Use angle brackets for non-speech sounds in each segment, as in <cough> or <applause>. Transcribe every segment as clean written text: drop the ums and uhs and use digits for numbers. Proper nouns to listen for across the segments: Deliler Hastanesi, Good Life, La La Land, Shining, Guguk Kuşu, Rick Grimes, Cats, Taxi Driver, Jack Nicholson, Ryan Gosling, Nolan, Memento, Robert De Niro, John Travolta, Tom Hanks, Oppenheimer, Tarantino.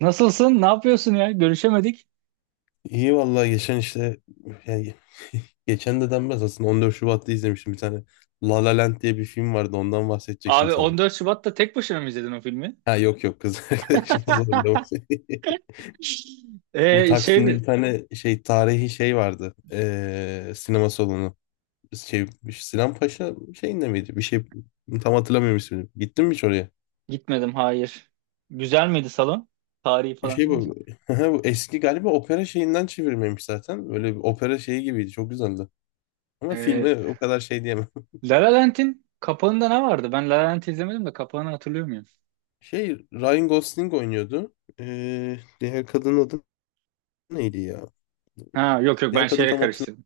Nasılsın? Ne yapıyorsun ya? Görüşemedik. İyi vallahi geçen işte yani <laughs> geçen de denmez aslında 14 Şubat'ta izlemiştim bir tane La La Land diye bir film vardı ondan bahsedecektim Abi sana. 14 Şubat'ta tek başına mı izledin o filmi? Ha yok yok kız <laughs> arkadaşım <laughs> zorlamış. <laughs> Bu Şey Taksim'de mi? bir tane şey tarihi şey vardı. Sinema salonu. Şey, Sinan Paşa şeyinde miydi? Bir şey tam hatırlamıyorum ismini. Gittin mi hiç oraya? Gitmedim, hayır. Güzel miydi salon? Tarihi Bir falan şey deyince. bu. <laughs> Bu eski galiba opera şeyinden çevirmemiş zaten. Böyle bir opera şeyi gibiydi. Çok güzeldi. Ama Ee, filme o kadar şey diyemem. La La Land'in kapağında ne vardı? Ben La La Land'i izlemedim de kapağını hatırlıyor muyum? Şey Ryan Gosling oynuyordu. Diğer kadının adı neydi ya? Ha, yok, yok, ben Diğer kadın şeyle tam hatırlamıyorum. karıştırdım.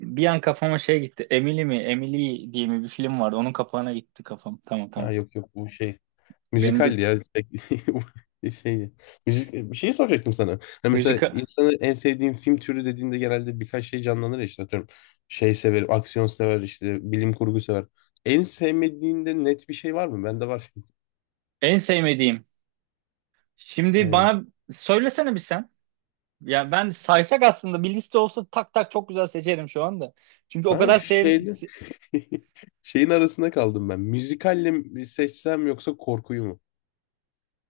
Bir an kafama şey gitti. Emily mi? Emily diye mi bir film vardı? Onun kapağına gitti kafam. Tamam, Ha tamam. yok yok bu şey. Benim de Müzikaldi ya. <laughs> Şey, müzik, bir şey soracaktım sana. Hani mesela müzika insanın en sevdiğin film türü dediğinde genelde birkaç şey canlanır ya işte atıyorum. Şey sever, aksiyon sever, işte bilim kurgu sever. En sevmediğinde net bir şey var mı? Bende var. en sevmediğim. <laughs> Şimdi Aynen. bana söylesene bir sen. Ya ben saysak aslında bir liste olsa tak tak çok güzel seçerim şu anda. Çünkü o Ben kadar şeyle <laughs> şeyin arasında kaldım ben. Müzikalle mi seçsem yoksa korkuyu mu?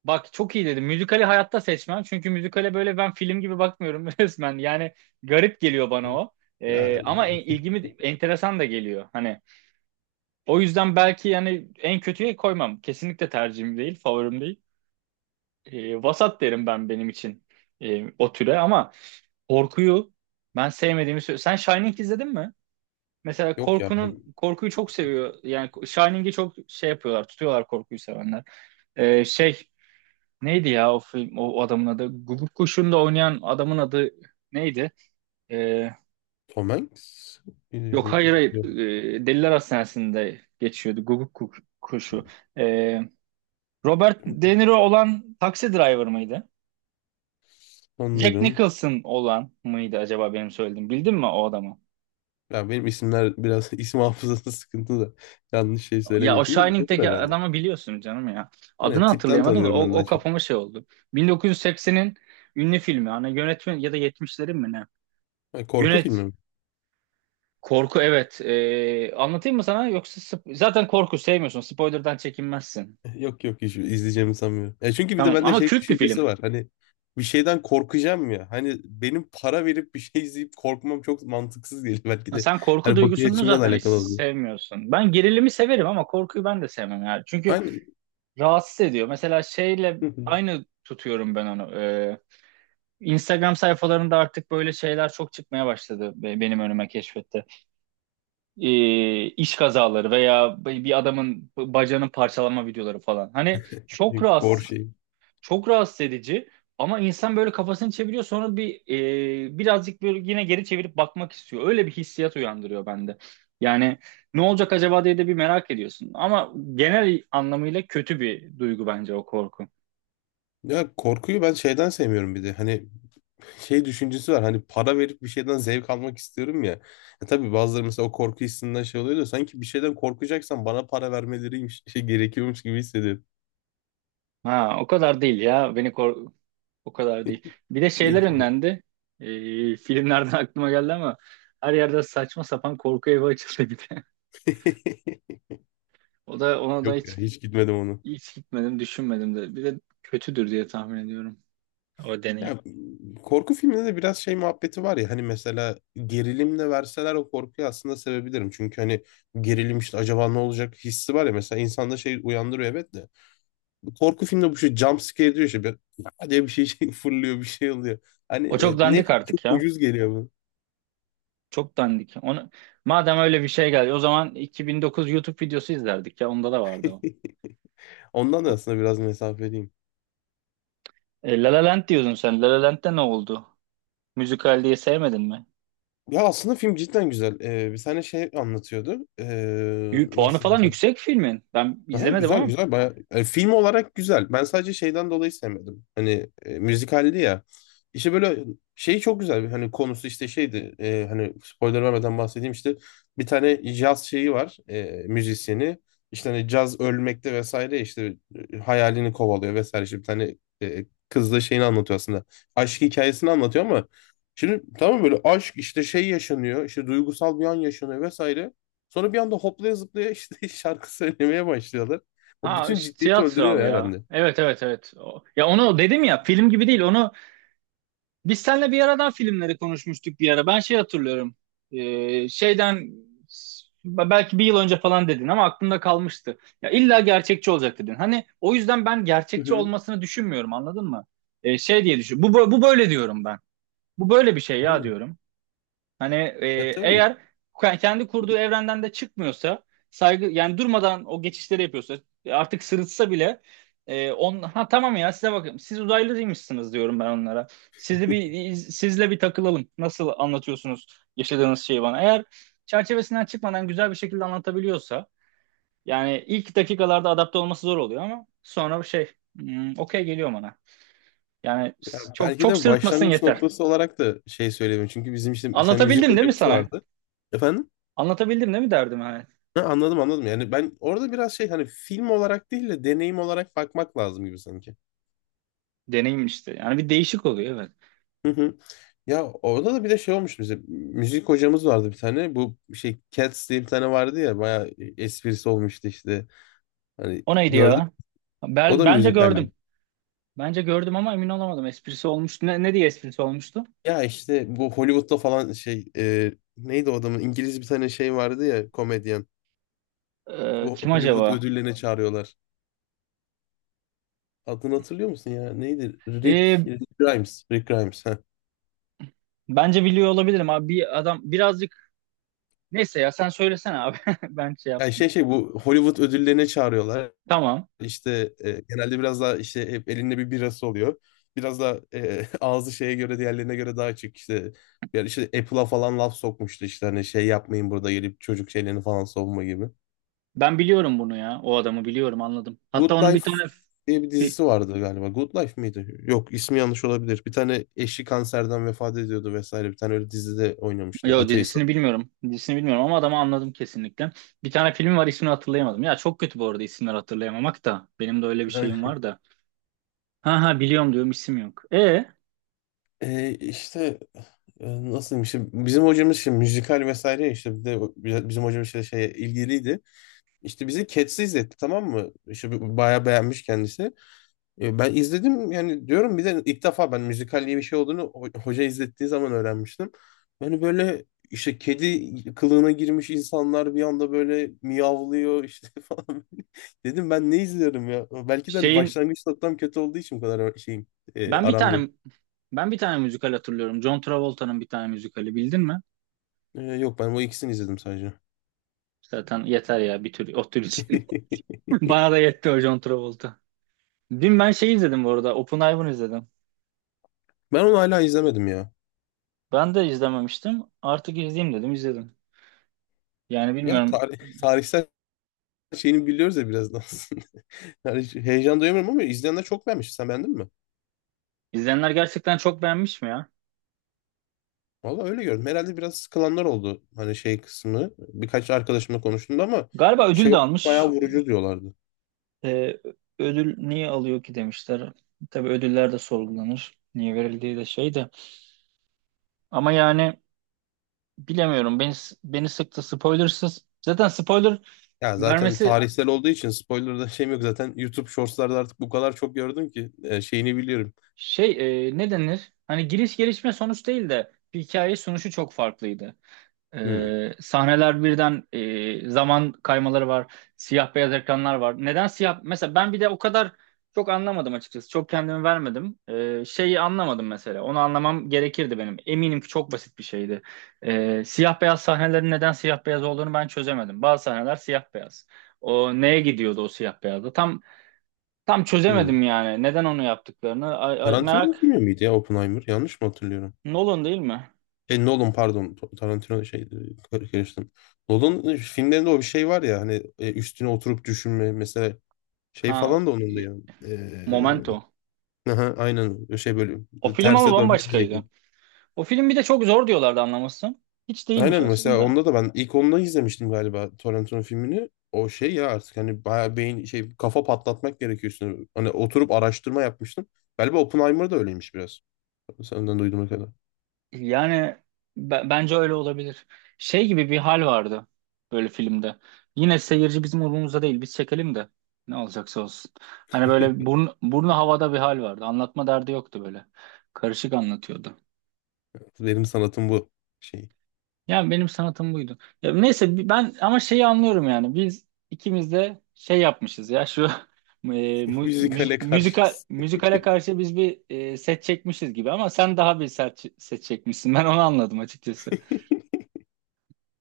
Bak, çok iyi dedim. Müzikali hayatta seçmem. Çünkü müzikale böyle ben film gibi bakmıyorum <laughs> resmen. Yani garip geliyor bana Hı. o. Ya, ama ilgimi enteresan da geliyor. Hani o yüzden belki yani en kötüye koymam. Kesinlikle tercihim değil, favorim değil. Vasat derim ben benim için, o türe. Ama korkuyu ben sevmediğimi söylüyorum. Sen Shining izledin mi? Mesela yok ya ben. korkuyu çok seviyor. Yani Shining'i çok şey yapıyorlar, tutuyorlar korkuyu sevenler. Şey, neydi ya o film, o adamın adı? Guguk Kuşu'nda oynayan adamın adı neydi? Ee, Tom Hanks. Billy yok, bu. hayır, hayır. Yok, Deliler Hastanesi'nde geçiyordu Guguk Kuşu. Ee, Robert De Niro olan Taxi Driver mıydı? Jack sanırım. Nicholson olan mıydı acaba benim söylediğim? Bildin mi o adamı? Ya benim isimler biraz <laughs> isim hafızası sıkıntı da yanlış şey Ya söylemeyeyim o şimdi de olur Shining'deki herhalde. adamı biliyorsun canım ya. Hani Adını tipten hatırlayamadım da tanıyorum ben o daha çok. kafama şey oldu. 1980'in ünlü filmi. Hani yönetmen ya da yetmişlerin mi ne? Ha, korku filmi Yönet. mi? Korku evet. Anlatayım mı sana? Yoksa zaten korku sevmiyorsun. Spoiler'dan çekinmezsin. <laughs> Yok yok, hiç izleyeceğimi sanmıyorum. Ya çünkü bir de Tamam bende ama şey kült bir film. düşüncesi var. Hani bir şeyden korkacağım ya. Hani benim para verip bir şey izleyip korkmam çok mantıksız geliyor <laughs> belki Ha, de. sen korku Hani bakış duygusunu açımla da zaten hiç alakalı oluyor. sevmiyorsun. Ben gerilimi severim ama korkuyu ben de sevmem yani. Çünkü Hani rahatsız ediyor. Mesela şeyle <laughs> aynı tutuyorum ben onu. Instagram sayfalarında artık böyle şeyler çok çıkmaya başladı benim önüme keşfette. İş kazaları veya bir adamın bacağının parçalama videoları falan. Hani çok gor rahatsız, şey. çok rahatsız edici ama insan böyle kafasını çeviriyor sonra bir, birazcık böyle yine geri çevirip bakmak istiyor. Öyle bir hissiyat uyandırıyor bende. Yani ne olacak acaba diye de bir merak ediyorsun. Ama genel anlamıyla kötü bir duygu bence o korku. Ya korkuyu ben şeyden sevmiyorum bir de. Hani şey düşüncesi var, hani para verip bir şeyden zevk almak istiyorum ya. Tabii bazıları mesela o korku hissinden şey oluyor da sanki bir şeyden korkacaksan bana para vermeleriymiş <laughs> şey gerekiyormuş gibi hissediyorum. Ha, o kadar değil ya. Beni kork O kadar değil. Bir de şeyler Belki bu. önlendi. Filmlerden <laughs> aklıma geldi ama her yerde saçma sapan korku evi açıldı bir de. <laughs> <laughs> O da ona da Yok ya, hiç hiç gitmedim onu. hiç gitmedim, düşünmedim de. Bir de kötüdür diye tahmin ediyorum o deneyim. Ya korku filminde de biraz şey muhabbeti var ya, hani mesela gerilimle verseler o korkuyu aslında sevebilirim. Çünkü hani gerilim işte acaba ne olacak hissi var ya, mesela insanda şey uyandırıyor evet de. Bu korku filmde bu şey jump scare diyor işte. Bir, "Aa" diye bir şey, şey fırlıyor, bir şey oluyor. Hani O çok ne dandik ki çok artık ya. ucuz geliyor bu. Çok dandik. Onu madem öyle bir şey geldi o zaman 2009 YouTube videosu izlerdik ya. Onda da vardı o. <laughs> Ondan da O- aslında biraz mesafeliyim. La La Land diyordun sen. La La Land'de ne oldu? Müzikal diye sevmedin mi? Ya aslında film cidden güzel. Bir tane şey anlatıyordu. Puanı Nasıl falan desem. yüksek filmin. Ben Aha, izlemedim güzel ama. güzel baya film olarak güzel. Ben sadece şeyden dolayı sevmedim. Hani müzikaldi ya. İşte böyle şey çok güzel. Hani konusu işte şeydi. Hani spoiler vermeden bahsedeyim işte. Bir tane caz şeyi var. Müzisyeni. İşte hani caz ölmekte vesaire işte hayalini kovalıyor vesaire. İşte bir tane kızla şeyini anlatıyor aslında. Aşk hikayesini anlatıyor ama şimdi tamam böyle aşk işte şey yaşanıyor. İşte duygusal bir an yaşanıyor vesaire. Sonra bir anda hoplaya zıplaya işte <laughs> şarkı söylemeye başlıyorlar. O Ha, bütün işte ciddiyeti öldürüyor tiyatral ya ya. bende. Evet, evet, evet. Ya, onu dedim ya film gibi değil. Onu biz seninle bir aradan filmleri konuşmuştuk bir ara. Ben şey hatırlıyorum. Şeyden, belki bir yıl önce falan dedin ama aklımda kalmıştı. Ya illa gerçekçi olacak dedin. Hani o yüzden ben Hı gerçekçi hı. olmasını düşünmüyorum anladın mı? Şey diye düşün. Bu böyle diyorum ben. Bu böyle bir şey ya Aynen. diyorum. Hani, Ya tabii. eğer kendi kurduğu evrenden de çıkmıyorsa saygı yani durmadan o geçişleri yapıyorsa, artık sırıtsa bile, e, on ha, tamam ya, size bakın siz uzaylıymışsınız diyorum ben onlara. Sizi bir sizle bir takılalım. Nasıl anlatıyorsunuz yaşadığınız şeyi bana? Eğer çerçevesinden çıkmadan güzel bir şekilde anlatabiliyorsa yani ilk dakikalarda adapte olması zor oluyor ama sonra şey, okey geliyor bana. Yani Ya çok belki çok de sırıtmasın başlangıç yeter. noktası olarak da şey söyleyeyim. Çünkü bizim işte bir tane müzik Anlatabildim değil mi hocamız sana? vardı. Efendim? Anlatabildim değil mi derdim hani? Ha, anladım anladım. Yani ben orada biraz şey, hani film olarak değil de deneyim olarak bakmak lazım gibi sanki. Deneyim işte. Yani bir değişik oluyor evet. Hı hı. Ya orada da bir de şey olmuş bize. Müzik hocamız vardı bir tane. Bu şey Cats diye bir tane vardı ya. Bayağı esprisi olmuştu işte. Hani O neydi gördüm. ya? O Ben, da bence müzikaldi. gördüm. Bence gördüm ama emin olamadım. Esprisi olmuştu. Ne diye esprisi olmuştu? Ya işte bu Hollywood'da falan şey, neydi o adamın, İngiliz bir tane şey vardı ya komedyen. Ee, Bu kim Hollywood acaba? ödüllerine çağırıyorlar. Adını hatırlıyor musun ya? Neydi? Rick, Ee, Rick Grimes. Rick Grimes. Ha. bence biliyor olabilirim abi. Bir adam birazcık. Neyse ya, sen söylesene abi. <laughs> Ben şey yap. Yani şey şey bu Hollywood ödüllerine çağırıyorlar. Tamam. İşte genelde biraz daha işte hep elinde bir birası oluyor. Biraz da <laughs> ağzı şeye göre, diğerlerine göre daha açık işte. Yani işte Apple'a falan laf sokmuştu işte, hani şey yapmayın burada gelip çocuk şeylerini falan savunma gibi. Ben biliyorum bunu ya. O adamı biliyorum, anladım. Hatta Good onun bir Life tane. diye bir fi- dizisi vardı galiba. Good Life miydi? Yok, ismi yanlış olabilir. Bir tane eşi kanserden vefat ediyordu vesaire. Bir tane öyle dizide oynamıştı. Yo, Ateist. dizisini bilmiyorum. Dizisini bilmiyorum ama adamı anladım kesinlikle. Bir tane filmi var ismini hatırlayamadım. Ya çok kötü bu arada isimleri hatırlayamamak da. Benim de öyle bir şeyim Yani, var da. Ha ha, biliyorum diyorum, isim yok. E e, işte nasıl işte bizim hocamız şimdi müzikal vesaire ya, işte bir de bizim hocamız şey şeye ilgiliydi. İşte bizi Cats'i izletti, tamam mı? İşte bayağı beğenmiş kendisi. Ben izledim yani diyorum, bir de ilk defa ben müzikal diye bir şey olduğunu hoca izlettiği zaman öğrenmiştim. Yani böyle işte kedi kılığına girmiş insanlar bir anda böyle miyavlıyor işte <laughs> falan. Dedim ben ne izliyorum ya? Belki de hani şeyin başlangıç noktam kötü olduğu için bu kadar şeyim, ben bir aram yok. tane ben bir tane müzikal hatırlıyorum. John Travolta'nın bir tane müzikali bildin mi? Yok, ben o ikisini izledim sadece. Zaten yeter ya bir tür o tür için. <laughs> <laughs> Bana da yetti o John Travolta. Dün ben şey izledim bu arada. Oppenheimer izledim. Ben onu hala izlemedim ya. Ben de izlememiştim. Artık izleyeyim dedim izledim. Yani Ya bilmiyorum. Tarihsel şeyini biliyoruz ya biraz da aslında. <laughs> Yani heyecan duyamıyorum ama izleyenler çok beğenmiş. Sen beğendin mi? İzleyenler gerçekten çok beğenmiş mi ya? Valla öyle gördüm. Herhalde biraz sıkılanlar oldu. Hani şey kısmı. Birkaç arkadaşımla konuştum ama Galiba ödül şey de almış. bayağı vurucu diyorlardı. E, ödül niye alıyor ki demişler. Tabii ödüller de sorgulanır. Niye verildiği de şey de. Ama yani bilemiyorum. Beni sıktı spoilersız. Zaten spoiler Ya zaten vermesi tarihsel olduğu için spoiler'da şeyim yok. Zaten YouTube Shorts'larda artık bu kadar çok gördüm ki şeyini biliyorum. şey, ne denir? Hani giriş gelişme sonuç değil de bir hikaye sunuşu çok farklıydı. Hmm, Sahneler birden, zaman kaymaları var. Siyah beyaz ekranlar var. Neden siyah? Mesela ben bir de o kadar çok anlamadım açıkçası. Çok kendimi vermedim. Şeyi anlamadım mesela. Onu anlamam gerekirdi benim. Eminim ki çok basit bir şeydi. Siyah beyaz sahnelerin neden siyah beyaz olduğunu ben çözemedim. Bazı sahneler siyah beyaz. O neye gidiyordu o siyah beyazda? Tam hmm. çözemedim yani. Neden onu yaptıklarını. Ay, ay, Tarantino'nun merak. filmi miydi ya Oppenheimer? Yanlış mı hatırlıyorum? Nolan değil mi? Nolan, pardon. Tarantino şeydi. Karıştım. Nolan filmlerinde o bir şey var ya, hani üstüne oturup düşünme mesela şey Ha, falan da onun da ya. Momento. <laughs> Aha, aynen şey böyle O film ama terse dönme diyecek. bambaşkaydı. O film bir de çok zor diyorlardı anlaması. Hiç değilmiş Aynen, mesela aslında. onda da ben ilk ondan izlemiştim galiba Torrentino filmini. O şey ya artık hani bayağı beyin şey kafa patlatmak gerekiyor üstüne. Hani oturup araştırma yapmıştım. Galiba Oppenheimer da öyleymiş biraz. Senden duyduğuma kadar. Yani bence öyle olabilir. Şey gibi bir hal vardı böyle filmde. Yine seyirci bizim umurumuzda değil. Biz çekelim de ne olacaksa olsun. Hani böyle <laughs> burnu havada bir hal vardı. Anlatma derdi yoktu böyle. Karışık anlatıyordu. Benim sanatım bu şey. Yani benim sanatım buydu. Ya neyse ben ama şeyi anlıyorum yani. Biz ikimiz de şey yapmışız ya şu <laughs> <laughs> Müzikale karşı. müzikal müzikale karşı biz bir, set çekmişiz gibi ama sen daha bir set çekmişsin. Ben onu anladım açıkçası.